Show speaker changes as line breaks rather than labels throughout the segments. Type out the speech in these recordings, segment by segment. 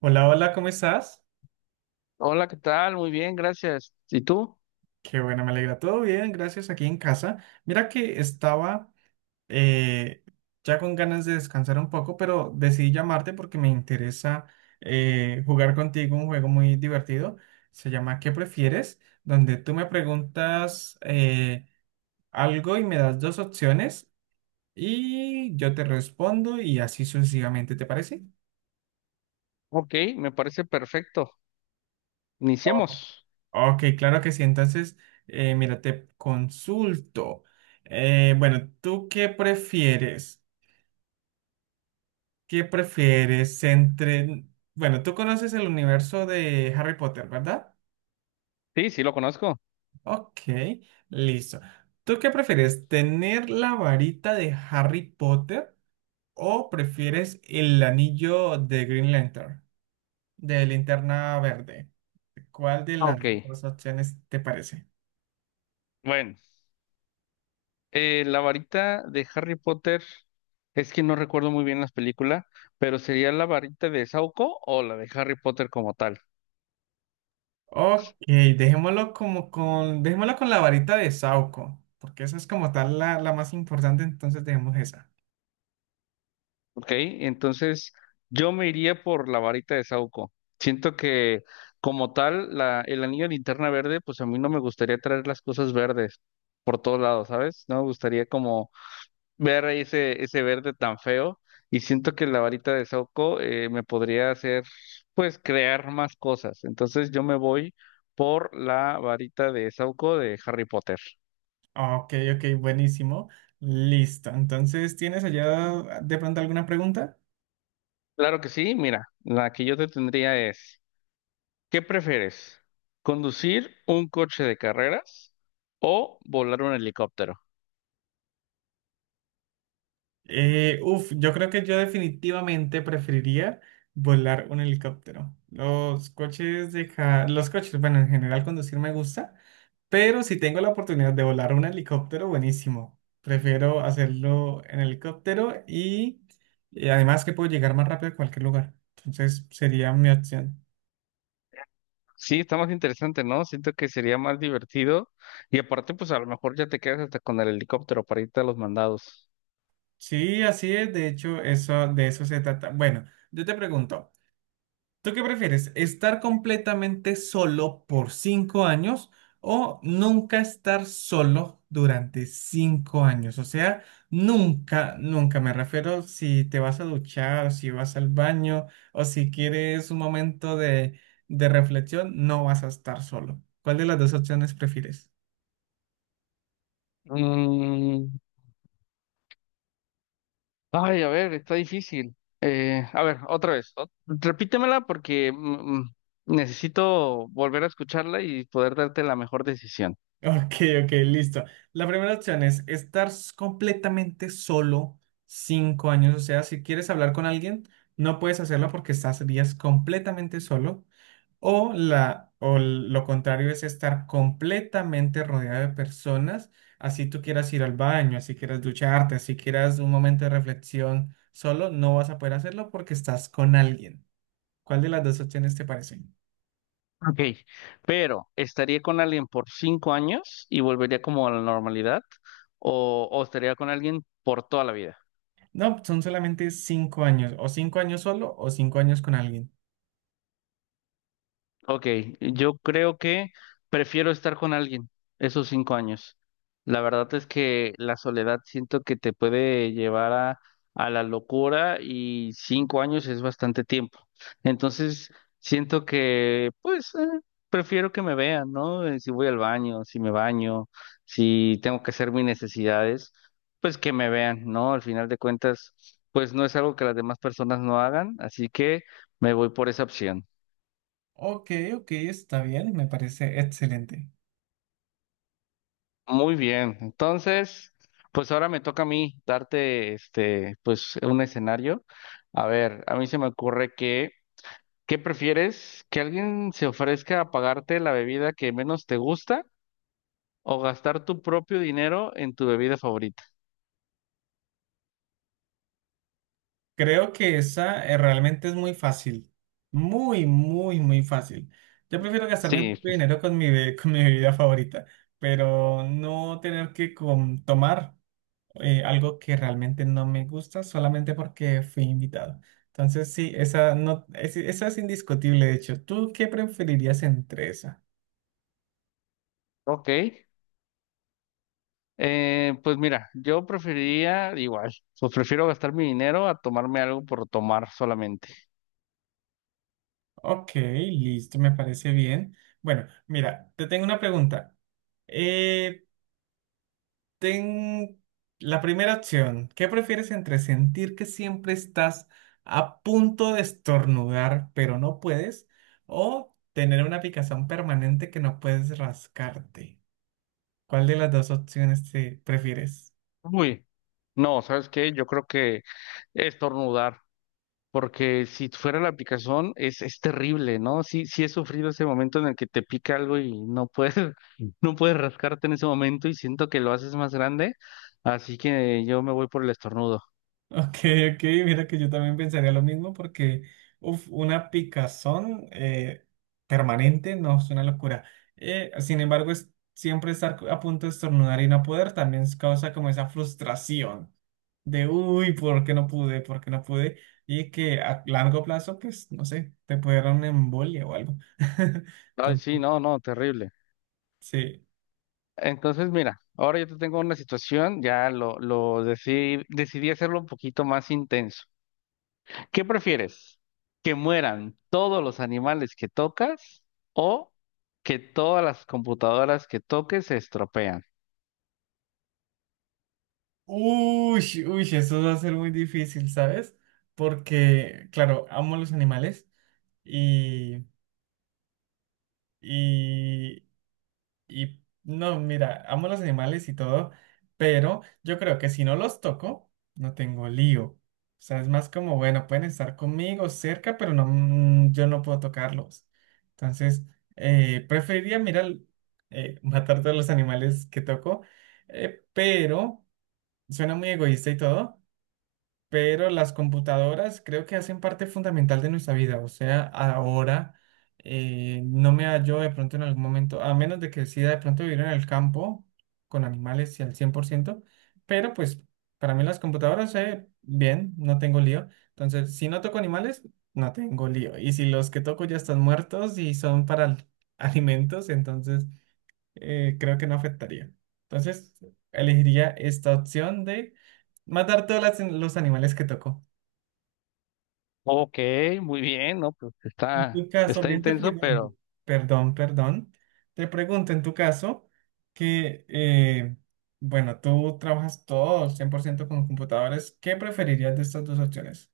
Hola, hola, ¿cómo estás?
Hola, ¿qué tal? Muy bien, gracias. ¿Y tú?
Qué bueno, me alegra. Todo bien, gracias, aquí en casa. Mira que estaba eh, ya con ganas de descansar un poco, pero decidí llamarte porque me interesa jugar contigo un juego muy divertido. Se llama ¿Qué prefieres? Donde tú me preguntas algo y me das dos opciones y yo te respondo y así sucesivamente, ¿te parece?
Ok, me parece perfecto. Iniciemos.
Ok, claro que sí. Entonces, mira, te consulto. Bueno, ¿tú qué prefieres? ¿Qué prefieres entre... Bueno, tú conoces el universo de Harry Potter, ¿verdad?
Sí, sí, lo conozco.
Ok, listo. ¿Tú qué prefieres? ¿Tener la varita de Harry Potter o prefieres el anillo de Green Lantern, de Linterna Verde? ¿Cuál de
Ah,
las
Ok.
dos opciones te parece?
Bueno, la varita de Harry Potter, es que no recuerdo muy bien las películas, pero sería la varita de Sauco o la de Harry Potter como tal.
Ok, dejémoslo con la varita de Sauco, porque esa es como tal la más importante, entonces dejemos esa.
Ok, entonces yo me iría por la varita de Sauco. Siento que como tal, la, el anillo de linterna verde, pues a mí no me gustaría traer las cosas verdes por todos lados, ¿sabes? No me gustaría como ver ahí ese, ese verde tan feo y siento que la varita de Saoko me podría hacer, pues, crear más cosas. Entonces yo me voy por la varita de Saoko de Harry Potter.
Ok, ok, buenísimo. Listo. Entonces, ¿tienes allá de pronto alguna pregunta?
Claro que sí, mira, la que yo te tendría es, ¿qué prefieres? ¿Conducir un coche de carreras o volar un helicóptero?
Uf, yo creo que yo definitivamente preferiría volar un helicóptero. Los coches, bueno, en general conducir me gusta, pero si tengo la oportunidad de volar un helicóptero, buenísimo. Prefiero hacerlo en helicóptero y además que puedo llegar más rápido a cualquier lugar. Entonces sería mi opción.
Sí, está más interesante, ¿no? Siento que sería más divertido y aparte, pues a lo mejor ya te quedas hasta con el helicóptero para irte a los mandados.
Sí, así es. De hecho, eso, de eso se trata. Bueno, yo te pregunto. ¿Tú qué prefieres? ¿Estar completamente solo por 5 años o nunca estar solo durante 5 años? O sea, nunca, nunca me refiero si te vas a duchar, si vas al baño o si quieres un momento de reflexión, no vas a estar solo. ¿Cuál de las dos opciones prefieres?
Mm, ay, a ver, está difícil. A ver, otra vez. Repítemela porque necesito volver a escucharla y poder darte la mejor decisión.
Ok, ok, listo. La primera opción es completamente solo 5 años. O sea, si quieres hablar con alguien, no puedes hacerlo porque estás días completamente solo. O, la, o l- Lo contrario es estar completamente rodeado de personas, así tú quieras ir al baño, así quieras ducharte, así quieras un momento de reflexión solo, no vas a poder hacerlo porque estás con alguien. ¿Cuál de las dos opciones te parece?
Ok, pero ¿estaría con alguien por 5 años y volvería como a la normalidad? O estaría con alguien por toda la vida?
No, son solamente 5 años, o 5 años solo o cinco años con alguien.
Ok, yo creo que prefiero estar con alguien esos 5 años. La verdad es que la soledad siento que te puede llevar a la locura y 5 años es bastante tiempo. Entonces, siento que, pues, prefiero que me vean, ¿no? Si voy al baño, si me baño, si tengo que hacer mis necesidades, pues que me vean, ¿no? Al final de cuentas, pues no es algo que las demás personas no hagan, así que me voy por esa opción.
Ok, ok, está bien, me parece excelente.
Muy bien. Entonces, pues ahora me toca a mí darte este, pues un escenario. A ver, a mí se me ocurre que, ¿qué prefieres? ¿Que alguien se ofrezca a pagarte la bebida que menos te gusta o gastar tu propio dinero en tu bebida favorita?
Creo que esa realmente es muy fácil. Muy, muy, muy fácil. Yo prefiero gastarme mi
Sí,
propio dinero con con mi bebida favorita, pero no tener que tomar algo que realmente no me gusta solamente porque fui invitado. Entonces, sí, esa, no, esa es indiscutible, de hecho. ¿Tú qué preferirías entre esa?
ok. Pues mira, yo preferiría igual, pues prefiero gastar mi dinero a tomarme algo por tomar solamente.
Ok, listo, me parece bien. Bueno, mira, te tengo una pregunta. Eh, Ten la primera opción. ¿Qué prefieres entre sentir que siempre estás a punto de estornudar, pero no puedes, o tener una picazón permanente que no puedes rascarte? ¿Cuál de las dos opciones te prefieres?
Uy, no, ¿sabes qué? Yo creo que estornudar. Porque si fuera la aplicación es terrible, ¿no? Sí, sí he sufrido ese momento en el que te pica algo y no puedes, no puedes rascarte en ese momento y siento que lo haces más grande, así que yo me voy por el estornudo.
Ok, ok, mira que yo también pensaría lo mismo porque uf, una picazón permanente no es una locura. Sin embargo, siempre estar a punto de estornudar y no poder también causa como esa frustración de, uy, ¿por qué no pude? ¿Por qué no pude? Y que a largo plazo, pues, no sé, te puede dar una embolia o algo.
Ay, sí,
Entonces,
no, no, terrible.
sí.
Entonces, mira, ahora yo te tengo una situación, ya lo decidí, decidí hacerlo un poquito más intenso. ¿Qué prefieres? ¿Que mueran todos los animales que tocas o que todas las computadoras que toques se estropean?
Uy, uy, eso va a ser muy difícil, ¿sabes? Porque, claro, amo los animales y, y, no, mira, amo los animales y todo, pero yo creo que si no los toco, no tengo lío. O sea, es más como, bueno, pueden estar conmigo cerca, pero no, yo no puedo tocarlos. Entonces, preferiría, mira, matar todos los animales que toco, pero suena muy egoísta y todo. Pero las computadoras creo que hacen parte fundamental de nuestra vida. O sea, ahora no me hallo de pronto en algún momento, a menos de que decida de pronto vivir en el campo con animales y al 100%, pero pues para mí las computadoras, bien, no tengo lío. Entonces, si no toco animales, no tengo lío. Y si los que toco ya están muertos y son para alimentos, entonces creo que no afectaría. Entonces, elegiría esta opción de matar los animales que tocó.
Ok, muy bien, ¿no? Pues
En
está,
tu caso,
está
ven, te
intenso,
pregunto,
pero
perdón, perdón, te pregunto en tu caso que, bueno, tú trabajas todo 100% con computadores, ¿qué preferirías de estas dos opciones?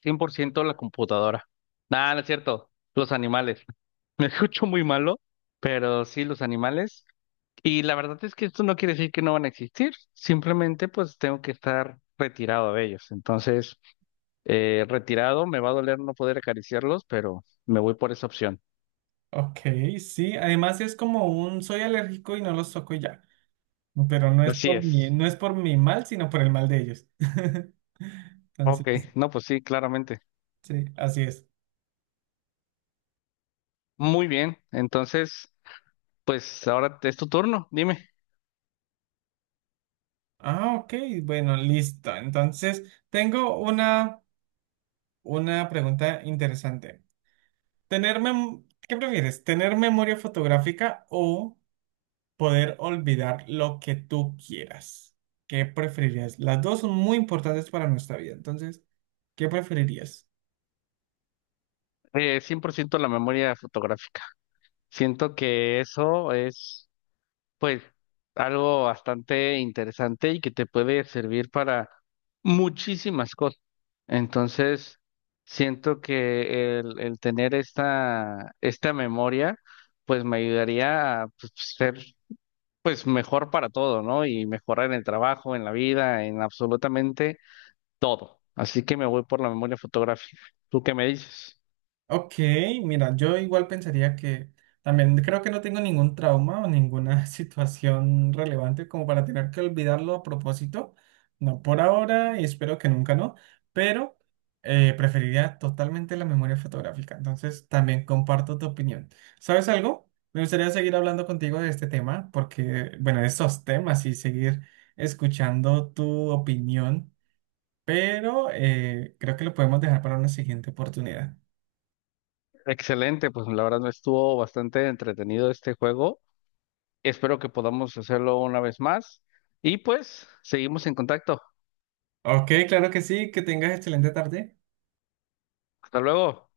100% la computadora. Nada, no es cierto, los animales. Me escucho muy malo, pero sí, los animales. Y la verdad es que esto no quiere decir que no van a existir, simplemente pues tengo que estar retirado de ellos. Entonces, retirado, me va a doler no poder acariciarlos, pero me voy por esa opción.
Ok, sí, además es como un soy alérgico y no los toco y ya, pero no es
Así
por mi,
es.
no es por mi mal, sino por el mal de ellos.
Ok,
Entonces,
no, pues sí, claramente.
sí, así es.
Muy bien, entonces, pues ahora es tu turno, dime.
Ah, ok, bueno, listo. Entonces, tengo una pregunta interesante. ¿Qué prefieres? ¿Tener memoria fotográfica o poder olvidar lo que tú quieras? ¿Qué preferirías? Las dos son muy importantes para nuestra vida. Entonces, ¿qué preferirías?
100% la memoria fotográfica. Siento que eso es, pues, algo bastante interesante y que te puede servir para muchísimas cosas. Entonces, siento que el tener esta, esta memoria, pues, me ayudaría a pues, ser, pues, mejor para todo, ¿no? Y mejorar en el trabajo, en la vida, en absolutamente todo. Así que me voy por la memoria fotográfica. ¿Tú qué me dices?
Ok, mira, yo igual pensaría que también creo que no tengo ningún trauma o ninguna situación relevante como para tener que olvidarlo a propósito. No por ahora y espero que nunca no, pero preferiría totalmente la memoria fotográfica. Entonces también comparto tu opinión. ¿Sabes algo? Me gustaría seguir hablando contigo de este tema porque, bueno, de estos temas y seguir escuchando tu opinión, pero creo que lo podemos dejar para una siguiente oportunidad.
Excelente, pues la verdad me estuvo bastante entretenido este juego. Espero que podamos hacerlo una vez más. Y pues, seguimos en contacto.
Ok, claro que sí, que tengas excelente tarde.
Hasta luego.